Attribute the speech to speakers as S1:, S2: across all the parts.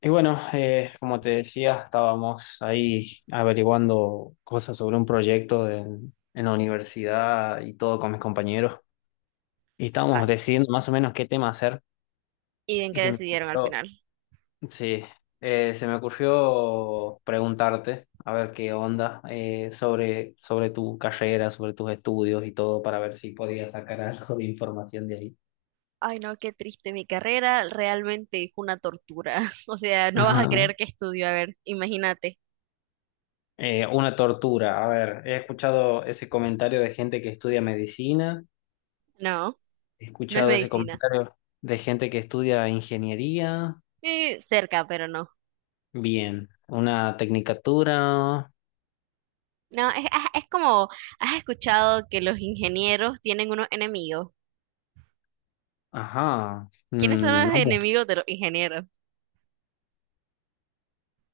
S1: Y bueno, como te decía, estábamos ahí averiguando cosas sobre un proyecto de- en la universidad y todo con mis compañeros. Y estábamos
S2: Ay,
S1: decidiendo más o menos qué tema hacer.
S2: ¿y en qué
S1: Y se me
S2: decidieron al
S1: ocurrió,
S2: final?
S1: sí, se me ocurrió preguntarte, a ver qué onda, sobre tu carrera, sobre tus estudios y todo, para ver si podías sacar algo de información de ahí.
S2: Ay, no, qué triste. Mi carrera realmente es una tortura. O sea, no vas a
S1: Ajá.
S2: creer que estudio. A ver, imagínate.
S1: Una tortura. A ver, he escuchado ese comentario de gente que estudia medicina.
S2: No,
S1: He
S2: no es
S1: escuchado ese
S2: medicina.
S1: comentario de gente que estudia ingeniería.
S2: Cerca, pero no.
S1: Bien. Una tecnicatura.
S2: No, es como, ¿has escuchado que los ingenieros tienen unos enemigos?
S1: Ajá.
S2: ¿Quiénes son
S1: Mm, no
S2: los
S1: mucho.
S2: enemigos de los ingenieros?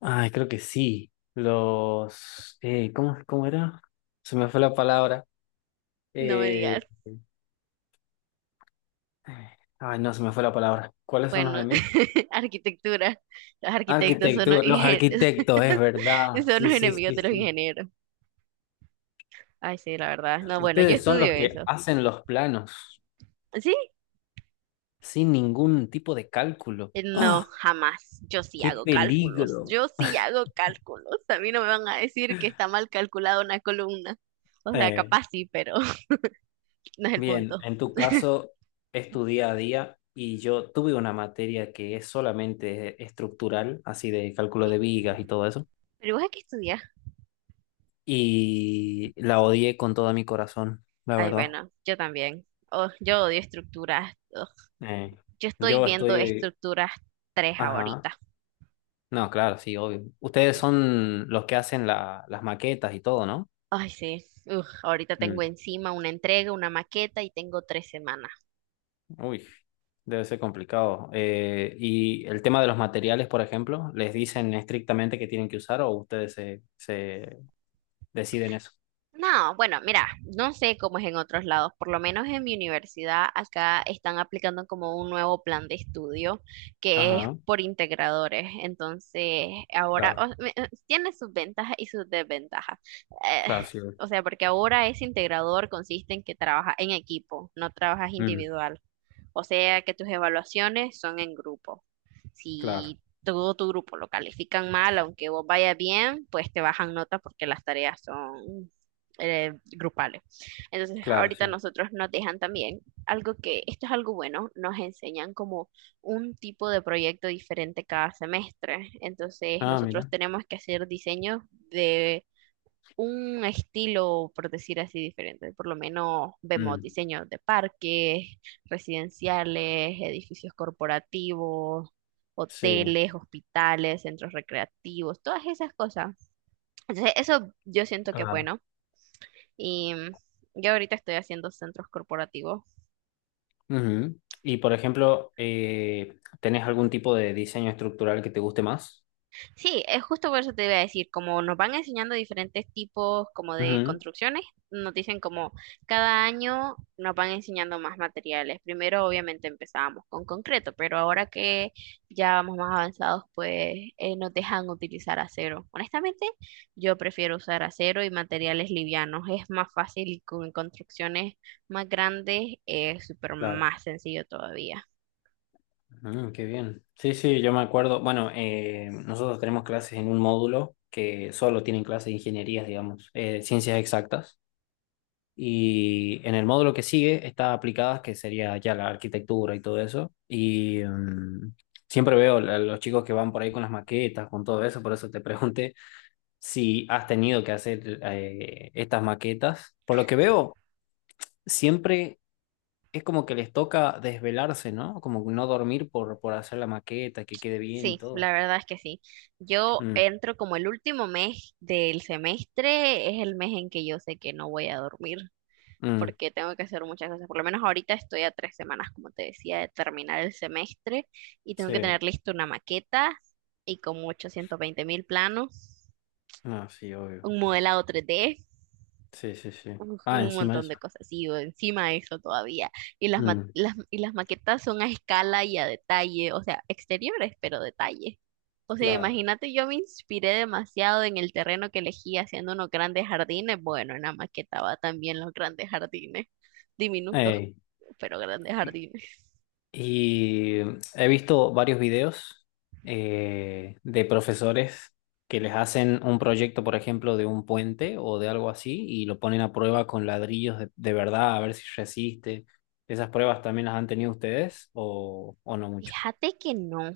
S1: Ay, creo que sí. Los... ¿cómo, cómo era? Se me fue la palabra.
S2: No me
S1: Eh,
S2: digas.
S1: ay, no, se me fue la palabra. ¿Cuáles son los
S2: Bueno,
S1: enemigos?
S2: arquitectura. Los arquitectos
S1: Arquitecto, los arquitectos, es verdad.
S2: son
S1: Sí,
S2: los
S1: sí,
S2: enemigos
S1: sí,
S2: de los
S1: sí.
S2: ingenieros. Ay, sí, la verdad. No, bueno, yo
S1: Ustedes son
S2: estudio
S1: los que
S2: eso.
S1: hacen los planos
S2: Sí,
S1: sin ningún tipo de cálculo.
S2: no,
S1: ¡Ah!
S2: jamás. Yo sí
S1: ¡Qué
S2: hago cálculos.
S1: peligro!
S2: Yo sí hago cálculos. A mí no me van a decir que está mal calculada una columna. O sea,
S1: Eh,
S2: capaz sí, pero no es el
S1: Bien,
S2: punto.
S1: en tu caso es tu día a día y yo tuve una materia que es solamente estructural, así de cálculo
S2: Y-
S1: de vigas y todo eso,
S2: ¿Pero vos a qué estudias?
S1: y la odié con todo mi corazón, la
S2: Ay,
S1: verdad.
S2: bueno, yo también. Oh, yo odio estructuras. Ugh.
S1: Eh,
S2: Yo estoy
S1: yo
S2: viendo
S1: estoy...
S2: estructuras tres
S1: Ajá,
S2: ahorita.
S1: no, claro, sí, obvio. Ustedes son los que hacen la- las maquetas y todo, ¿no?
S2: Ay, sí. Ugh, ahorita tengo
S1: Mm,
S2: encima una entrega, una maqueta y tengo 3 semanas.
S1: uy, debe ser complicado. Y el tema de los materiales, por ejemplo, ¿les dicen estrictamente que tienen que usar o ustedes se deciden eso?
S2: No, bueno, mira, no sé cómo es en otros lados, por lo menos en mi universidad acá están aplicando como un nuevo plan de estudio que es
S1: Ajá,
S2: por integradores, entonces ahora
S1: claro,
S2: tiene sus ventajas y sus desventajas. Eh,
S1: claro, sí, güey.
S2: o sea, porque ahora ese integrador consiste en que trabajas en equipo, no trabajas
S1: Mm,
S2: individual, o sea que tus evaluaciones son en grupo.
S1: claro,
S2: Si todo tu grupo lo califican mal, aunque vos vayas bien, pues te bajan nota porque las tareas son grupales. Entonces,
S1: claro,
S2: ahorita
S1: sí.
S2: nosotros nos dejan también algo que, esto es algo bueno, nos enseñan como un tipo de proyecto diferente cada semestre. Entonces,
S1: Ah,
S2: nosotros
S1: mira.
S2: tenemos que hacer diseños de un estilo, por decir así, diferente. Por lo menos vemos
S1: Mm,
S2: diseños de parques, residenciales, edificios corporativos,
S1: sí,
S2: hoteles, hospitales, centros recreativos, todas esas cosas. Entonces, eso yo siento que es
S1: claro.
S2: bueno y yo ahorita estoy haciendo centros corporativos.
S1: Ujú. Y por ejemplo, ¿tenés algún tipo de diseño estructural que te guste más?
S2: Sí, es justo por eso te iba a decir, como nos van enseñando diferentes tipos como de
S1: Ujú,
S2: construcciones, nos dicen como cada año nos van enseñando más materiales. Primero obviamente empezábamos con concreto, pero ahora que ya vamos más avanzados, pues nos dejan utilizar acero. Honestamente, yo prefiero usar acero y materiales livianos. Es más fácil y con construcciones más grandes es súper
S1: claro.
S2: más sencillo todavía.
S1: Mm, qué bien. Sí, sí, yo me acuerdo. Bueno, nosotros tenemos clases en un módulo que solo tienen clases de ingenierías, digamos, ciencias exactas. Y en el módulo que sigue está aplicadas, que sería ya la arquitectura y todo eso. Y mm, siempre veo a los chicos que van por ahí con las maquetas, con todo eso. Por eso te pregunté si has tenido que hacer estas maquetas. Por lo que veo, siempre es como que les toca desvelarse, ¿no? Como no dormir por hacer la maqueta, que quede bien y
S2: Sí,
S1: todo.
S2: la verdad es que sí. Yo
S1: Mm,
S2: entro como el último mes del semestre, es el mes en que yo sé que no voy a dormir
S1: mm,
S2: porque tengo que hacer muchas cosas. Por lo menos ahorita estoy a 3 semanas, como te decía, de terminar el semestre y tengo que
S1: sí,
S2: tener lista una maqueta y como 820.000 planos,
S1: no, sí, obvio.
S2: un modelado tres d
S1: Sí, sí, sí.
S2: Uf,
S1: Ah,
S2: un
S1: encima de
S2: montón
S1: eso.
S2: de cosas, y o encima de eso todavía. Y las, ma-
S1: Mm,
S2: las, y las maquetas son a escala y a detalle, o sea, exteriores, pero detalle. O sea,
S1: claro.
S2: imagínate, yo me inspiré demasiado en el terreno que elegí haciendo unos grandes jardines. Bueno, en la maqueta va también los grandes jardines, diminutos,
S1: Ey.
S2: pero grandes jardines.
S1: Y he visto varios videos de profesores que les hacen un proyecto, por ejemplo, de un puente o de algo así, y lo ponen a prueba con ladrillos de verdad, a ver si resiste. ¿Esas pruebas también las han tenido ustedes o no mucho?
S2: Fíjate que no.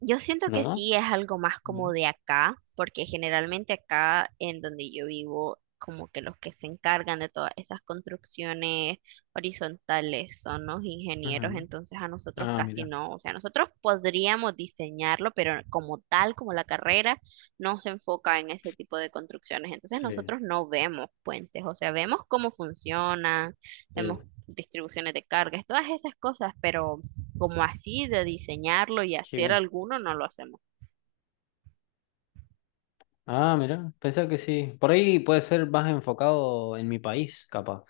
S2: Yo siento que
S1: ¿No?
S2: sí es algo más como
S1: No.
S2: de acá, porque generalmente acá en donde yo vivo, como que los que se encargan de todas esas construcciones horizontales son los ingenieros,
S1: Ujú.
S2: entonces a nosotros
S1: Ah,
S2: casi
S1: mira.
S2: no. O sea, nosotros podríamos diseñarlo, pero como tal, como la carrera, no se enfoca en ese tipo de construcciones. Entonces
S1: Sí,
S2: nosotros no vemos puentes, o sea, vemos cómo funcionan, vemos
S1: sí.
S2: distribuciones de cargas, todas esas cosas, pero como así de diseñarlo y
S1: Qué
S2: hacer
S1: bien.
S2: alguno, no lo hacemos.
S1: Ah, mira. Pensé que sí. Por ahí puede ser más enfocado en mi país, capaz.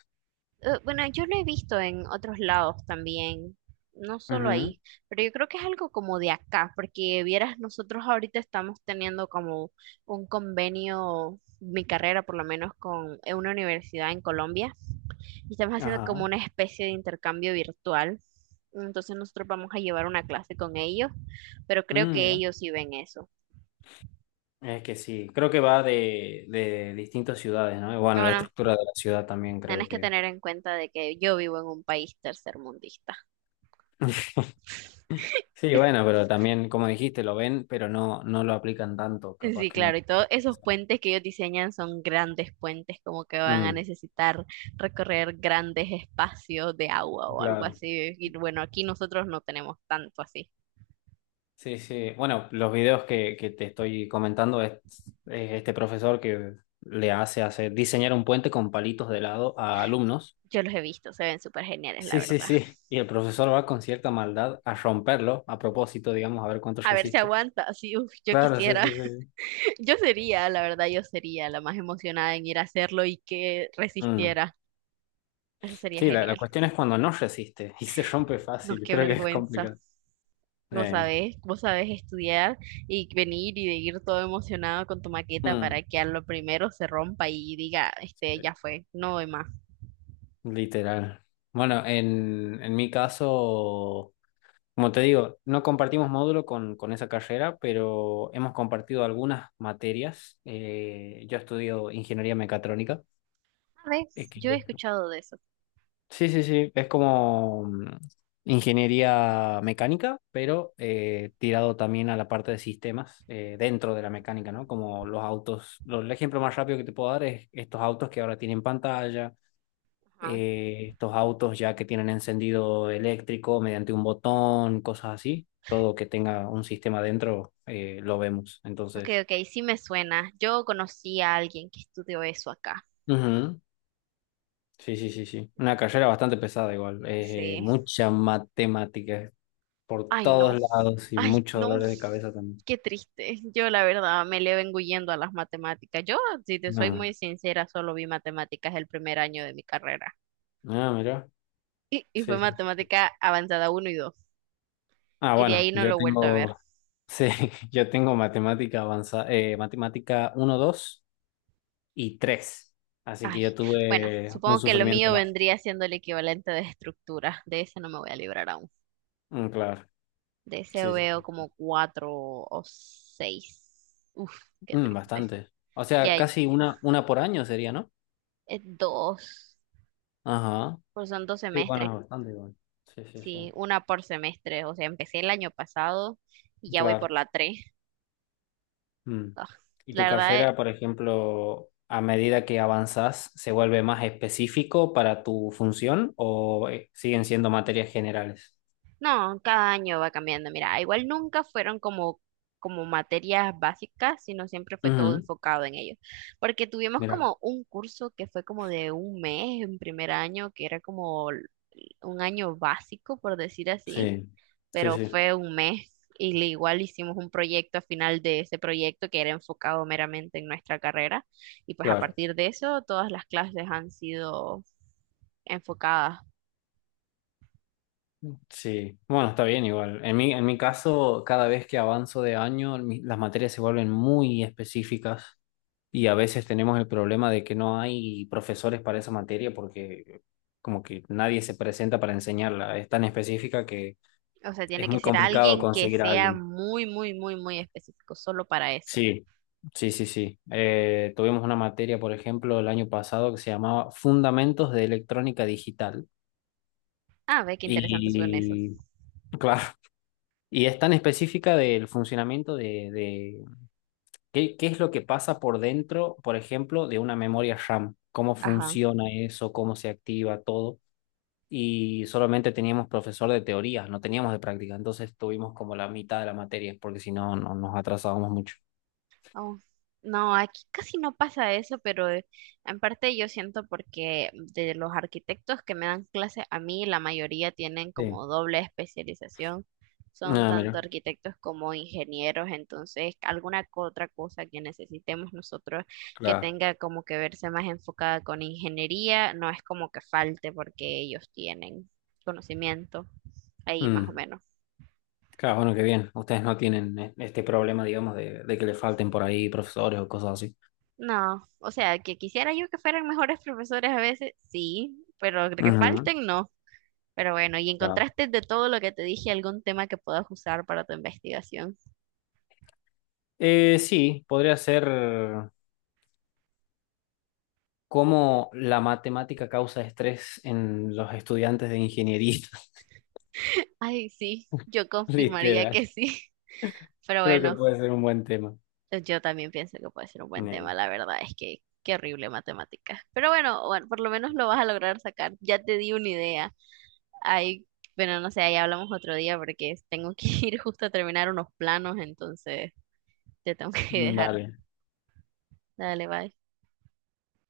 S2: Bueno, yo lo he visto en otros lados también, no solo
S1: Ujú.
S2: ahí, pero yo creo que es algo como de acá, porque vieras, nosotros ahorita estamos teniendo como un convenio, mi carrera por lo menos, con una universidad en Colombia, y estamos haciendo como
S1: Ajá.
S2: una especie de intercambio virtual. Entonces nosotros vamos a llevar una clase con ellos, pero creo
S1: Mm,
S2: que
S1: mira.
S2: ellos sí ven eso.
S1: Es que sí, creo que va de distintas ciudades, ¿no? Y bueno, la
S2: Bueno,
S1: estructura de la ciudad también creo
S2: tienes que
S1: que...
S2: tener en cuenta de que yo vivo en un país tercermundista.
S1: Sí, bueno, pero también, como dijiste, lo ven, pero no, no lo aplican tanto, capaz
S2: Sí,
S1: que
S2: claro,
S1: no.
S2: y todos esos puentes que ellos diseñan son grandes puentes, como que van a
S1: Mm,
S2: necesitar recorrer grandes espacios de agua o algo
S1: claro.
S2: así. Y bueno, aquí nosotros no tenemos tanto así.
S1: Sí, sí. Bueno, los videos que te estoy comentando es este profesor que le hace hacer diseñar un puente con palitos de lado a alumnos.
S2: Yo los he visto, se ven súper geniales, la
S1: Sí, sí,
S2: verdad.
S1: sí. Y el profesor va con cierta maldad a romperlo, a propósito, digamos, a ver cuánto
S2: A ver si
S1: resiste.
S2: aguanta, así, uf, yo
S1: Claro, sí,
S2: quisiera.
S1: sí, sí. Sí.
S2: Yo sería, la verdad, yo sería la más emocionada en ir a hacerlo y que
S1: Mm.
S2: resistiera. Eso sería
S1: Sí, la
S2: genial.
S1: cuestión es cuando no resiste y se rompe
S2: No,
S1: fácil,
S2: qué
S1: creo que es
S2: vergüenza.
S1: complicado. Eh,
S2: Vos sabés estudiar y venir y de ir todo emocionado con tu maqueta
S1: mm,
S2: para que a lo primero se rompa y diga, este,
S1: eh,
S2: ya fue, no voy más.
S1: literal. Bueno, en mi caso, como te digo, no compartimos módulo con esa carrera, pero hemos compartido algunas materias. Yo estudio ingeniería mecatrónica, eh,
S2: ¿Sabes?
S1: que
S2: Yo he escuchado de eso.
S1: sí, sí, sí, es como mm, ingeniería mecánica, pero tirado también a la parte de sistemas dentro de la mecánica, ¿no? Como los autos, lo- el ejemplo más rápido que te puedo dar es estos autos que ahora tienen pantalla,
S2: Ajá.
S1: estos autos ya que tienen encendido eléctrico mediante un botón, cosas así, todo que tenga un sistema dentro lo vemos,
S2: Ok,
S1: entonces.
S2: ok, sí me suena. Yo conocí a alguien que estudió eso acá.
S1: Ujú, sí, sí, sí, sí. Una carrera bastante pesada igual,
S2: Sí.
S1: mucha matemática por
S2: Ay, no.
S1: todos lados y
S2: Ay,
S1: muchos
S2: no.
S1: dolores de cabeza también.
S2: Qué triste. Yo, la verdad, me le vengo huyendo a las matemáticas. Yo, si te soy muy
S1: No.
S2: sincera, solo vi matemáticas el primer año de mi carrera.
S1: Ah, mira.
S2: Y fue
S1: Sí, sí, sí.
S2: matemática avanzada uno y dos.
S1: Ah,
S2: Y de
S1: bueno,
S2: ahí no
S1: yo
S2: lo he vuelto a ver.
S1: tengo, sí, yo tengo matemática avanzada, matemática uno 2 y tres. Así que
S2: Ay,
S1: yo
S2: bueno,
S1: tuve un
S2: supongo que lo
S1: sufrimiento
S2: mío
S1: más.
S2: vendría siendo el equivalente de estructura. De ese no me voy a librar aún.
S1: Mm, claro,
S2: De ese
S1: sí,
S2: veo
S1: sí, sí.
S2: como cuatro o seis. Uf, qué
S1: Mm,
S2: triste.
S1: bastante. O
S2: Ya
S1: sea,
S2: hay
S1: casi una por año sería, ¿no?
S2: dos,
S1: Ajá.
S2: pues son dos
S1: Sí,
S2: semestres.
S1: bueno, bastante igual. Sí, sí, sí.
S2: Sí, una por semestre. O sea, empecé el año pasado y ya voy por
S1: Claro.
S2: la tres.
S1: Mm.
S2: Ah,
S1: ¿Y tu
S2: la verdad,
S1: carrera, por ejemplo, a medida que avanzás, se vuelve más específico para tu función o siguen siendo materias generales?
S2: no, cada año va cambiando. Mira, igual nunca fueron como materias básicas, sino siempre fue todo
S1: Ujú,
S2: enfocado en ellos. Porque tuvimos
S1: mira,
S2: como un curso que fue como de un mes en primer año, que era como un año básico, por decir así,
S1: sí, sí,
S2: pero
S1: sí,
S2: fue un mes. Y igual hicimos un proyecto a final de ese proyecto que era enfocado meramente en nuestra carrera. Y pues a
S1: claro,
S2: partir de eso, todas las clases han sido enfocadas
S1: sí. Bueno, está bien igual. En mi caso, cada vez que avanzo de año, mi- las materias se vuelven muy específicas y a veces tenemos el problema de que no hay profesores para esa materia porque como que nadie se presenta para enseñarla. Es tan específica que
S2: O sea, tiene
S1: es
S2: que
S1: muy
S2: ser
S1: complicado
S2: alguien que
S1: conseguir a
S2: sea
S1: alguien.
S2: muy, muy, muy, muy específico, solo para eso.
S1: Sí, sí, sí, sí. Tuvimos una materia, por ejemplo, el año pasado que se llamaba Fundamentos de Electrónica Digital.
S2: Ah, ve qué interesante son esos.
S1: Y, claro, y es tan específica del funcionamiento de qué, qué es lo que pasa por dentro, por ejemplo, de una memoria RAM, cómo
S2: Ajá.
S1: funciona eso, cómo se activa todo. Y solamente teníamos profesor de teoría, no teníamos de práctica. Entonces tuvimos como la mitad de la materia, porque si no, no nos atrasábamos mucho.
S2: Oh, no, aquí casi no pasa eso, pero en parte yo siento porque de los arquitectos que me dan clase a mí, la mayoría tienen
S1: Sí.
S2: como doble especialización. Son
S1: Ah,
S2: tanto
S1: mira,
S2: arquitectos como ingenieros, entonces alguna otra cosa que necesitemos nosotros que
S1: claro.
S2: tenga como que verse más enfocada con ingeniería, no es como que falte porque ellos tienen conocimiento ahí más o
S1: Mm.
S2: menos.
S1: Claro, bueno, qué bien. Ustedes no tienen e- este problema, digamos, de que le falten por ahí profesores o cosas así.
S2: No, o sea, que quisiera yo que fueran mejores profesores a veces, sí, pero que
S1: Ujú,
S2: falten, no. Pero bueno, ¿y
S1: claro.
S2: encontraste de todo lo que te dije algún tema que puedas usar para tu investigación?
S1: Sí, podría ser cómo la matemática causa estrés en los estudiantes de ingeniería.
S2: Ay, sí, yo confirmaría
S1: Literal.
S2: que sí. Pero
S1: Creo que
S2: bueno,
S1: puede ser un buen tema.
S2: yo también pienso que puede ser un buen tema,
S1: Eh,
S2: la verdad es que qué horrible matemáticas. Pero bueno, bueno, por lo menos lo vas a lograr sacar. Ya te di una idea. Ay, bueno, no sé, ahí hablamos otro día porque tengo que ir justo a terminar unos planos, entonces te tengo que dejar.
S1: Dale.
S2: Dale, bye.